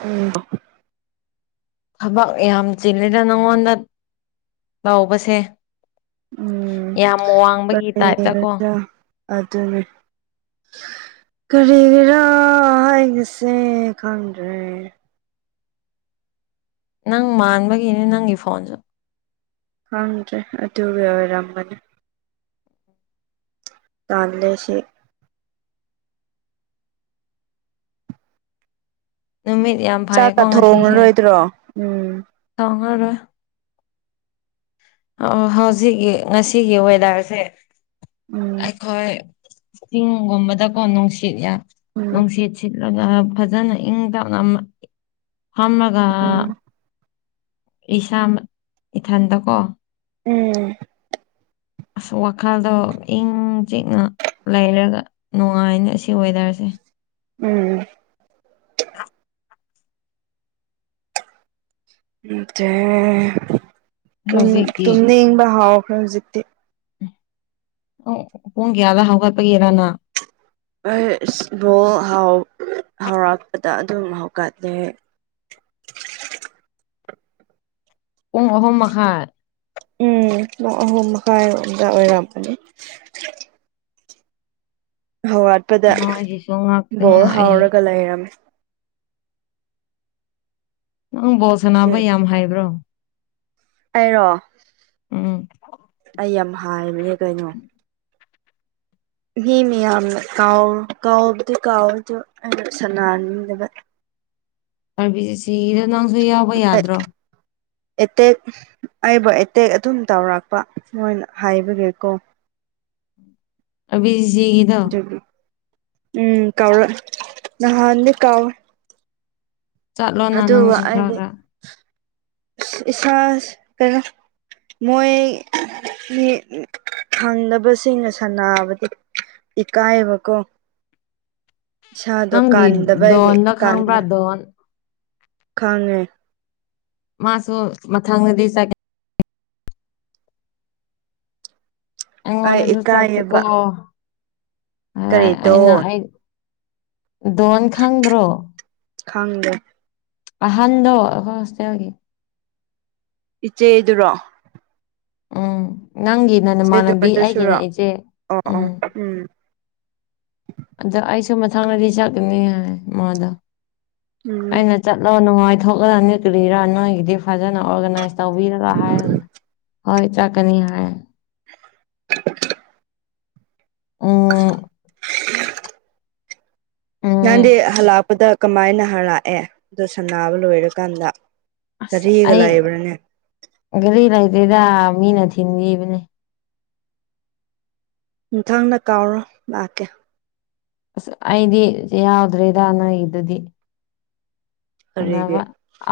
ꯎꯝ ꯊꯕꯛ ꯌꯥꯝ ꯆꯤꯜꯂꯤꯗ ꯅꯉꯣꯟꯗ ꯇꯧꯕꯁꯦ ꯎꯝ ꯌꯥꯝ ꯋꯥꯡꯕꯒꯤ ꯇꯥꯏꯞꯇ ꯀꯣ ꯑꯗꯨ ꯑꯗꯨꯅꯦ ꯀꯔꯤꯒꯔꯥ ꯑꯩꯒꯤꯁꯦ ꯈꯪꯗ꯭ꯔꯦ ꯅꯪ ꯃꯥꯟꯕꯒꯤꯅꯦ ꯅꯪꯒꯤ ꯐꯣꯟꯁꯨ ꯈꯪꯗ꯭ꯔꯦ ꯑꯗꯨ ꯑꯣꯏꯔꯝꯕꯅꯤ ꯇꯥꯟꯂꯦ ꯁꯤ ꯅꯨꯃꯤꯠ ꯌꯥꯝ ꯆꯥꯛꯀ ꯐꯩꯌꯦꯀꯣ ꯊꯣꯡꯉꯔꯣꯏꯗ꯭ꯔꯣ ꯎꯝ ꯊꯣꯡꯉꯔꯣꯏ ꯑꯣ ꯍꯧꯖꯤꯛꯀꯤ ꯉꯁꯤꯒꯤ ꯋꯦꯗꯔꯁꯦ ꯎꯝ ꯑꯩꯈꯣꯏ ꯆꯤꯡꯒꯨꯝꯕꯗꯀꯣ ꯅꯨꯡꯁꯤꯠꯅ ꯎꯝ ꯅꯨꯡꯁꯤꯠꯁꯤ ꯐꯖꯅ ꯏꯪ ꯇꯞꯅ ꯍꯥꯝꯂꯒ ꯎꯝ ꯏꯁꯥ ꯏꯊꯟꯗꯀꯣ ꯎꯝ ꯑꯁ ꯋꯥꯈꯜꯗꯣ ꯏꯪ ꯆꯤꯛꯅ ꯂꯩꯔꯒ ꯅꯨꯡꯉꯥꯏꯅꯦ ꯁꯤ ꯋꯦꯗꯔꯁꯦ ꯎꯝ ꯑ [inaudible] ꯑꯦ ꯍꯧꯖꯤꯛꯀꯤ ꯇꯨꯝꯅꯤꯡꯕ ꯍꯥꯎꯈ꯭ꯔꯦ ꯍꯧꯖꯤꯛ ꯑꯣ ꯄꯨꯡ ꯀꯌꯥꯗ ꯍꯧꯒꯠꯄꯒꯦꯔ ꯅꯪ ꯍ ꯕꯣꯜ ꯍꯥꯎꯔꯛꯄꯗ ꯑꯗꯨꯝ ꯍꯧꯒꯠꯂꯦ ꯄꯨꯡ ꯑꯍꯨꯝ ꯃꯈꯥꯏ ꯎꯝ ꯄꯨꯡ ꯑꯍꯨꯝ ꯃꯈꯥꯏꯔꯣꯝꯗ ꯑꯣꯏꯔꯝꯕꯅꯤ ꯍꯧꯒꯠꯄꯗ ꯅꯣꯏꯒꯤꯁꯨ ꯉꯥꯛꯇꯤ ꯕꯣꯜ ꯉꯥꯛꯑꯦ ꯍꯥꯎꯔꯒ ꯂꯩꯔꯝꯃꯦ ꯅꯪ ꯕꯣꯜ ꯁꯅꯥꯟꯅꯕ ꯌꯥꯝ ꯍꯩꯕ꯭ꯔꯣ ꯑꯩꯔꯣ ꯎꯝ ꯑꯩ ꯌꯥꯝ ꯍꯩꯔꯤꯕꯅꯦ ꯀꯩꯅꯣ ꯃꯤ ꯃꯤꯌꯥꯝꯅ ꯀꯥꯎ ꯀꯥꯎꯕꯗꯤ ꯀꯥꯎꯋꯦ ꯑꯗꯨ ꯑꯩꯅ ꯁꯥꯟꯅꯍꯟꯅꯤꯡꯗꯕ ꯑꯥꯔꯕꯤꯁꯤ ꯁꯤꯗ ꯅꯪꯁꯨ ꯌꯥꯎꯕ ꯌꯥꯗ꯭ꯔꯣ ꯑꯦꯇꯦꯛ ꯑꯩꯕꯨ ꯑꯦꯇꯦꯛ ꯑꯗꯨꯝ ꯇꯧꯔꯛꯄ ꯃꯣꯏꯅ ꯍꯥꯏꯕꯒꯤꯀꯣ ꯑꯕꯤꯁꯤꯒꯤ [inaudible] ꯎꯝ ꯀꯥꯎ ꯅ ꯀꯥꯎ ꯆꯠꯂꯣꯅ ꯅꯪꯁꯨ ꯈꯔ ꯈꯔ ꯏꯁꯁ ꯀ [inaudible] ꯃꯣꯏ ꯐꯪꯗꯅꯕꯁꯤꯡꯅ ꯁꯥꯟꯅꯥꯕꯗꯤ ꯏꯀꯥꯏꯑꯕꯀꯣ ꯅꯪꯒꯤ ꯀꯥꯟꯗꯕꯒꯤ ꯗꯣꯟꯗꯣ ꯀꯥꯟ ꯈꯪꯕꯔꯥ ꯗꯣꯟ ꯈꯪꯉꯦ ꯃꯥꯁꯨ ꯃꯊꯪꯗꯗꯤ ꯑꯩ ꯑꯩꯉꯣꯟꯗꯁꯨ ꯆꯠꯁꯤꯀꯣ ꯏꯀꯥꯏꯌꯦꯕ ꯍꯥꯏꯔꯛ ꯑꯦ ꯀꯔꯤꯗꯣ ꯑꯩꯅꯥ ꯑꯩ ꯗꯣꯟ ꯈꯗ꯭ꯔꯣ ꯈꯪꯗꯦ ꯑꯍꯥꯟꯕꯗꯣ ꯑꯩꯈꯣꯏ ꯍꯣꯁꯇꯦꯜꯒꯤ ꯏꯆꯦꯗꯨꯔꯣ ꯎꯝ ꯅꯪꯒꯤꯅ ꯅꯃꯥꯟꯅꯕꯤ ꯑꯩꯒꯤꯅ ꯆꯦꯗꯨꯗꯨꯁꯨꯔꯣ ꯏꯆꯦ ꯑꯣ ꯑꯣ ꯎꯝ ꯎꯝ ꯑꯗꯨ ꯑꯩꯁꯨ ꯃꯊꯪꯅꯗꯤ ꯆꯠꯀꯅꯤ ꯍꯥꯏ ꯃꯥꯗ ꯎꯝ ꯑꯩꯅ ꯆꯠꯂꯣ ꯅꯨꯡꯉꯥꯏꯊꯣꯛꯂ ꯅꯤꯂꯤꯔꯥ ꯅꯣꯏꯒꯤꯗꯤ ꯐꯖꯅ ꯑꯣꯔꯒꯅꯥꯏꯁ ꯇꯧꯕꯤꯔꯒ ꯍꯥꯏꯔꯒ ꯍꯣꯏ ꯆꯥꯛꯀꯅꯤ ꯍꯥꯏꯌꯦ ꯎꯝ [inaudible] ꯅꯍꯪꯗꯤ ꯎꯝ ꯍꯜꯂꯥꯛꯄꯗ ꯀꯃꯥꯏꯅ ꯍꯥꯂꯛꯑꯦ ꯑꯗꯨꯗ ꯁꯥꯟꯅꯕꯥ ꯂꯣꯏꯔꯀꯥꯟꯗ ꯑꯁ ꯒꯥꯔꯤꯒ ꯑꯩ ꯂꯩꯕ꯭ꯔꯅꯦ ꯒꯥꯔꯤ ꯂꯩꯇꯦꯗ ꯃꯤꯅ ꯊꯤꯟꯕꯤꯕꯅꯦ ꯃꯊꯪꯗ ꯀꯥꯎꯔꯣ ꯂꯥꯛꯀꯦ ꯑꯁ ꯑꯩꯗꯤ ꯌꯥꯎꯗ꯭ꯔꯦꯗ ꯅꯣꯏꯒꯤꯗꯨꯗꯤ ꯀꯔꯤꯒꯤ ꯑꯅꯕ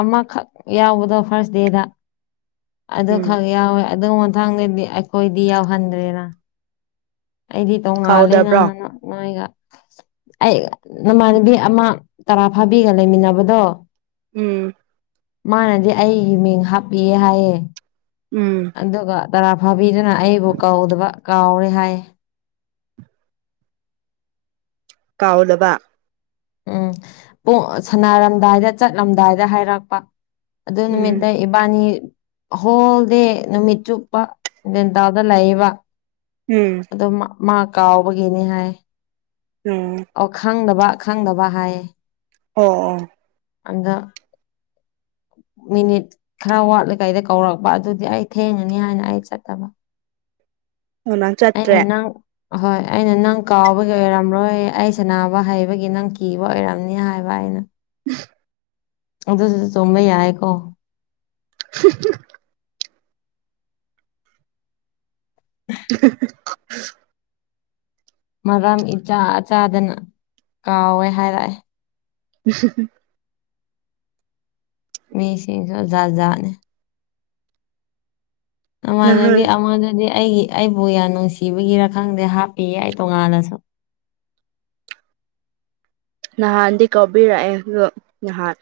ꯑꯃꯈꯛ ꯌꯥꯎꯕꯗꯣ ꯐꯥꯔꯁ ꯗꯦꯗ ꯑꯗꯨ ꯎꯝ ꯈꯛ ꯌꯥꯎꯋꯦ ꯑꯗꯨ ꯃꯊꯪꯗꯗꯤ ꯑꯩꯈꯣꯏꯗꯤ ꯌꯥꯎꯍꯟꯗ꯭ꯔꯦꯅ ꯑꯩꯗꯤ ꯇꯣꯡꯉꯥꯜꯂꯦꯅ ꯀꯥꯎꯗꯕ꯭ꯔꯣ ꯅꯣꯏꯒ ꯑꯩ ꯅꯃꯥꯟꯅꯕꯤ ꯑꯃ ꯇꯔꯥ ꯐꯥꯕꯤꯒ ꯂꯩꯃꯤꯟꯅꯕꯗꯣ ꯎꯝ ꯃꯥꯅꯗꯤ ꯑꯩꯒꯤ ꯃꯤꯡ ꯍꯥꯞꯄꯤꯌꯦ ꯍꯥꯏꯌꯦ ꯎꯝ ꯑꯗꯨꯒ ꯇꯔꯥ ꯐꯥꯕꯤꯗꯨꯅ ꯑꯩꯕꯨ ꯀꯧꯗꯕ ꯀꯥꯎꯔꯦ ꯍꯥꯏꯌꯦ ꯀꯥꯎꯗꯕ ꯎꯝ ꯄꯨꯡ ꯁꯅꯔꯝꯗꯥꯏꯗ ꯆꯠꯂꯝꯗꯥꯏꯗ ꯍꯥꯏꯔꯛꯄ ꯑꯗꯨ ꯎꯝ ꯅꯨꯃꯤꯠꯇꯩ ꯏꯕꯥꯟꯅꯤ ꯍꯣꯜꯗꯤ ꯅꯨꯃꯤꯠ ꯆꯨꯞꯄ ꯎꯝ ꯑꯗꯨꯝ ꯃꯥ ꯀꯥꯎꯕꯒꯤꯅꯤ ꯍꯥꯏ ꯎꯝ ꯑꯣ ꯈꯪꯗꯕ ꯈꯪꯗꯕ ꯍꯥꯏꯌꯦ ꯑꯣ ꯑꯣ ꯑꯗ ꯃꯤꯅꯤꯠ ꯈꯔ ꯋꯥꯠꯂꯤꯀꯩꯗ ꯀꯧꯔꯛꯄ ꯑꯗꯨꯗꯤ ꯑꯩ ꯊꯦꯡꯉꯅꯤ ꯍꯥꯏꯅ ꯑꯩ ꯆꯠꯇꯕ ꯑꯣ ꯅꯪ ꯆꯠꯇ꯭ꯔꯦ ꯑꯩꯅ ꯅꯪ ꯑꯍꯣꯏ ꯑꯩꯅ ꯅꯪ ꯀꯥꯎꯕꯒꯤ ꯑꯣꯏꯔꯝꯔꯣꯏ ꯑꯩ ꯁꯅꯥꯕ ꯍꯩꯕꯒꯤ ꯅꯪ ꯀꯤꯕ ꯑꯣꯏꯔꯝꯅꯤ ꯍꯥꯏꯕ ꯑꯩꯅ ꯎ ꯑꯗꯨ ꯁꯤꯗ ꯆꯣꯡꯕꯩ ꯌꯥꯏꯀꯣ [inaudible] [unintelligible] ꯃꯔꯝ ꯏꯆꯥ ꯑꯆꯥꯗꯅ ꯀꯥꯎꯋꯦ ꯍꯥꯏꯔꯛꯑꯦ [inaudible] ꯃꯤꯁꯤꯡꯁꯨ ꯖꯥ ꯖꯥꯠꯅꯤ ꯅꯃꯥꯟꯅꯕꯤ ꯅꯍꯥꯟ ꯑꯃꯗꯨꯗꯤ ꯑꯩꯒꯤ ꯑꯩꯕꯨ ꯌꯥꯝ ꯅꯨꯡꯁꯤꯕꯒꯤꯔ ꯈꯪꯗꯦ ꯍꯥꯞꯄꯤꯌꯦ ꯑꯩ ꯇꯣꯉꯥꯟꯅꯁꯨ ꯅꯍꯥꯟꯗꯤ ꯀꯕꯤꯔꯛꯑꯦ ꯅꯍꯥꯟ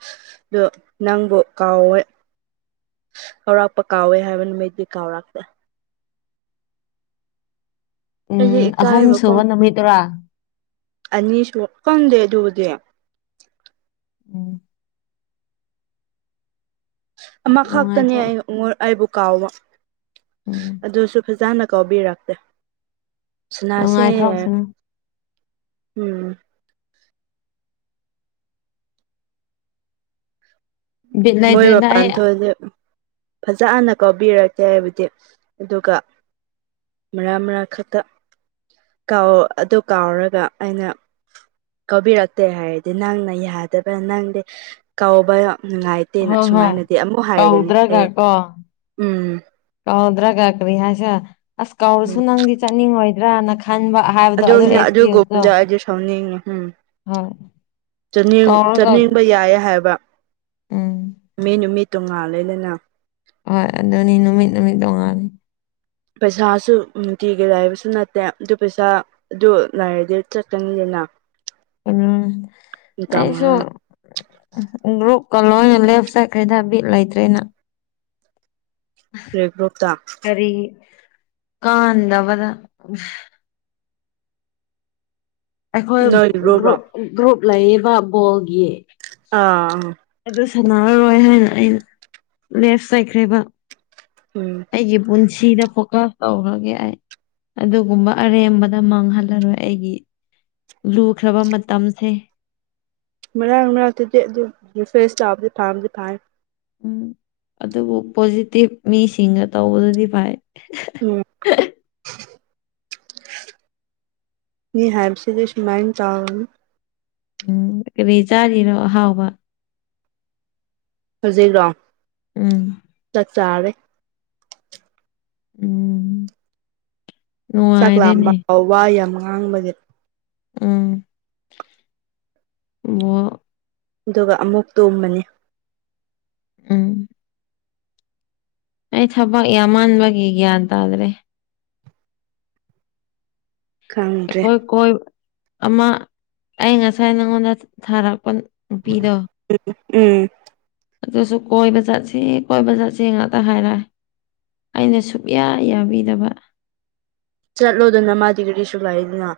ꯑꯗꯨ ꯅꯪꯕꯨ ꯀꯥꯎꯋꯦ ꯀꯧꯔꯥꯛꯄ ꯀꯥꯎꯋꯦ ꯍꯥꯏꯕ ꯅꯨꯃꯤꯠꯇ ꯀꯥꯎꯔꯥꯛꯛꯇꯦ ꯎꯝ ꯑꯩꯁꯦ ꯏꯀꯥꯏꯕꯀꯣ ꯑꯍꯨꯝꯁꯨꯨꯕ ꯅꯨꯃꯤꯠꯇꯔꯥ ꯑꯅꯤꯁꯨ ꯈꯪꯗꯦ ꯑꯗꯨꯕꯨꯗꯤ ꯎꯝ ꯑꯃ ꯈꯛꯇꯅꯦ ꯅꯨꯡꯉꯥꯏꯊꯣꯛ ꯑꯩ ꯑꯩꯕꯨ ꯀꯥꯎꯕ ꯎꯝ ꯑꯗꯨꯁꯨ ꯐꯖꯅ ꯀꯥꯎꯕꯤꯔꯛꯇꯦ ꯁꯅꯁꯦ ꯅꯨꯡꯉꯥꯏꯊꯣꯛꯁꯅꯨ ꯎꯝ ꯕꯤꯠ ꯃꯣꯏ ꯂꯩꯇꯦꯗ ꯃꯄꯥꯟ ꯑꯩ ꯊꯣꯛꯑꯗꯦ ꯐꯖ ꯍꯅ ꯀꯥꯎꯕꯤꯔꯀꯦ ꯍꯥꯏꯕꯗꯤ ꯑꯗꯨꯒ ꯃꯔꯥ ꯃꯔꯥꯡ ꯈꯛꯇ ꯀꯥꯎ ꯑꯗꯨ ꯀꯥꯎꯔꯒ ꯑꯩꯅ ꯀꯧꯕꯥꯎꯤꯔꯛꯇꯦ ꯍꯥꯏꯔꯗꯤ ꯅꯪꯅ ꯌꯥꯗꯕ ꯅꯪꯗꯤ ꯀ ꯅꯨꯡꯉꯥꯏꯇꯦ ꯅꯠꯇꯦꯅ ꯍꯣꯏ ꯍꯣꯏ ꯁꯨꯃꯥꯏꯅꯗꯤ ꯑꯃꯨꯛ ꯍꯥꯏꯔꯒꯅꯤ ꯀꯧꯗ꯭ꯔꯒ ꯑꯩ ꯀꯣ ꯎꯝ ꯀꯧꯗ꯭ꯔꯒ ꯀꯔꯤ ꯍꯥꯏꯁꯦ ꯑꯁ ꯀꯧꯔꯁꯨ ꯅꯪꯗꯤ ꯆꯠꯅꯤꯡꯉꯣꯏꯗ꯭ꯔꯅ ꯈꯟꯕ ꯍꯥꯏꯕꯗꯣ ꯑꯗꯨ ꯑꯦꯛꯁꯀ꯭ꯌꯨꯁꯇꯣ ꯑꯗꯨꯒꯣꯝꯗ ꯑꯩ ꯁꯥꯎꯅꯤꯡ ꯍꯣꯏ ꯀꯧꯔꯒ ꯆꯥꯅꯤꯡꯕ ꯌꯥꯏꯌꯦ ꯍꯥꯏꯕ ꯎꯝ ꯃꯤ ꯅꯨꯃꯤ ꯇꯣꯉꯥꯜ ꯂꯩꯗꯅ ꯍꯣꯏ ꯑꯗꯨꯅꯤ ꯅꯨꯃꯤꯠ ꯅꯨꯃꯤꯠ ꯇꯣꯡꯉꯥꯅꯤ ꯄꯩꯁꯥꯁꯨ ꯅꯨꯡꯇꯤꯒꯤ ꯂꯥꯏꯕꯁꯨ ꯅꯠꯇꯦ ꯑꯗꯨ ꯄꯩꯁꯥ ꯑꯗꯨꯣ ꯅꯅꯥꯔꯗꯦ ꯆꯠꯀꯅꯤꯡꯗꯦꯅ ꯎꯝ ꯑꯩꯁꯨꯣ ꯒ꯭ꯔꯨꯞꯀ ꯂꯣꯏꯅ ꯂꯦꯞ ꯁꯥꯏꯠꯈꯩꯗ ꯕꯤꯠ ꯂꯩꯇ꯭ꯔꯦꯅ ꯔꯔꯤꯒ꯭ꯔꯨꯞꯇ ꯔꯤ ꯀꯥꯗ ꯄ ꯅꯣꯏꯒꯤ ꯒ꯭ꯔꯨꯞꯔꯣ ꯑꯩꯈꯣꯏ꯭ꯔꯨꯞ ꯒ꯭ꯔꯨꯞ ꯂꯩꯔꯤꯕ ꯕꯣꯜꯒꯤ ꯑꯥ ꯑꯥ ꯑꯗꯨ ꯁꯥꯟꯅꯔꯔꯣꯏ ꯍꯥꯏꯅ ꯑꯩ ꯂꯦꯐ ꯆꯩꯈ꯭ꯔꯦꯔꯤꯕ ꯎꯝ ꯑꯩꯒꯤ ꯄꯨꯟꯁꯤꯗ ꯐꯣꯀꯁ ꯇꯧꯈꯒꯦ ꯑꯩ [inaudible] finh ꯑꯗꯨꯒꯨꯝꯕ ꯑꯔꯦꯝꯕꯗ ꯃꯥꯡꯍꯜꯂꯔꯣꯏ ꯑꯩꯒꯤ ꯂꯨꯈ꯭ꯔꯕ ꯃꯇꯝꯁꯦ ꯃꯔꯥꯡ ꯃꯔꯅꯥꯛꯇꯗꯤ ꯑꯗꯨ ꯐꯦꯁ ꯆꯥꯕꯗꯤ ꯐꯥꯝꯗꯤ ꯐꯥꯏ ꯎꯝ ꯑꯗꯨꯕꯨ ꯄꯣꯖꯤꯇꯤꯚ ꯃꯤꯁꯤꯡꯒ ꯇꯧꯕꯗꯗꯤ ꯐꯩ ꯎꯝ ꯃꯤ ꯍꯥꯏꯕꯁꯤꯗꯤ ꯁꯨꯃꯥꯏꯅ [unintelligible] ꯎꯝ ꯀꯔꯤ ꯆꯥꯔꯤꯔꯣ ꯑꯍꯥꯎꯕ ꯍꯧꯖꯤꯛꯔꯣ ꯎꯝ ꯆꯥꯛ ꯆꯥꯔꯤ ꯎꯝ ꯆꯥꯛ ꯂꯥꯝꯕ ꯅꯨꯡꯉꯥꯏꯔꯦꯅꯦ ꯋꯥ ꯌꯥꯝ ꯉꯥꯡꯕꯒꯤ ꯎꯝ [unintelligible] ꯑꯗꯨꯒ ꯑꯃꯨꯛ ꯇꯣꯝꯃꯅꯤ ꯎꯝ ꯑꯩ ꯊꯕꯛ ꯌꯥꯝꯃꯥꯟꯕꯒꯤ ꯒ꯭ꯌꯥꯟ ꯇꯥꯗ꯭ꯔꯦ ꯈꯪꯗꯔꯦ ꯀꯣꯏꯕ ꯑꯃ ꯑꯩ ꯉꯁꯥꯏ ꯅꯉꯣꯟꯗ ꯊꯥꯔꯛꯄ ꯅꯨꯄꯤꯗꯣ ꯎꯝ ꯑꯗꯨꯁꯨ ꯀꯣꯏꯕ ꯆꯠꯁꯤ ꯀꯣꯏꯕ ꯆꯠꯁꯤ ꯉꯥꯛꯇ ꯍꯥꯏꯔꯛꯑꯦ ꯑꯩꯅ ꯁꯨꯛꯌꯥ ꯌꯥꯕꯤꯗꯕ ꯆꯠꯂꯣꯗꯅ ꯃꯥꯗꯤ ꯒꯔꯤꯁꯨ ꯂꯥꯏꯗꯅ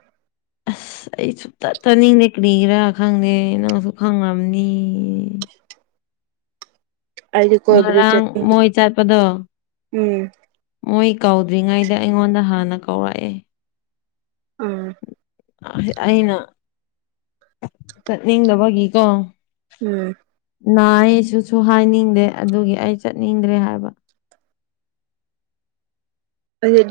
ꯑꯁ ꯑꯩ ꯁꯨꯛꯆꯠ ꯆꯠꯅꯤꯡꯗꯦ ꯀ꯭ꯔꯤꯒꯤꯔꯥ ꯈꯪꯗꯦ ꯅꯪꯁꯨ ꯈꯪꯉꯝꯅꯤ ꯑꯩꯗꯤ ꯀꯣꯏꯕꯗꯤ ꯉꯔꯥꯡ ꯆꯠꯅꯤꯡ ꯃꯣꯏ ꯆꯠꯄꯗꯣ ꯎꯝ ꯃꯣꯏ ꯀꯧꯗ꯭ꯔꯤꯉꯩꯗ ꯑꯩꯉꯣꯟꯗ ꯍꯥꯟꯅ ꯀꯧꯔꯛꯑꯦ ꯎꯝ ꯑ ꯑꯩꯅ ꯆꯠꯅꯤꯡꯗꯕꯒꯤꯀꯣ ꯎꯝ ꯅꯥꯏꯁꯤꯁꯨ ꯍꯥꯏꯅꯤꯡꯗꯦ ꯑꯗꯨꯒꯤ ꯑꯩ ꯆꯠꯅꯤꯡꯗ꯭ꯔꯦ ꯍꯥꯏꯕ [unintelligible]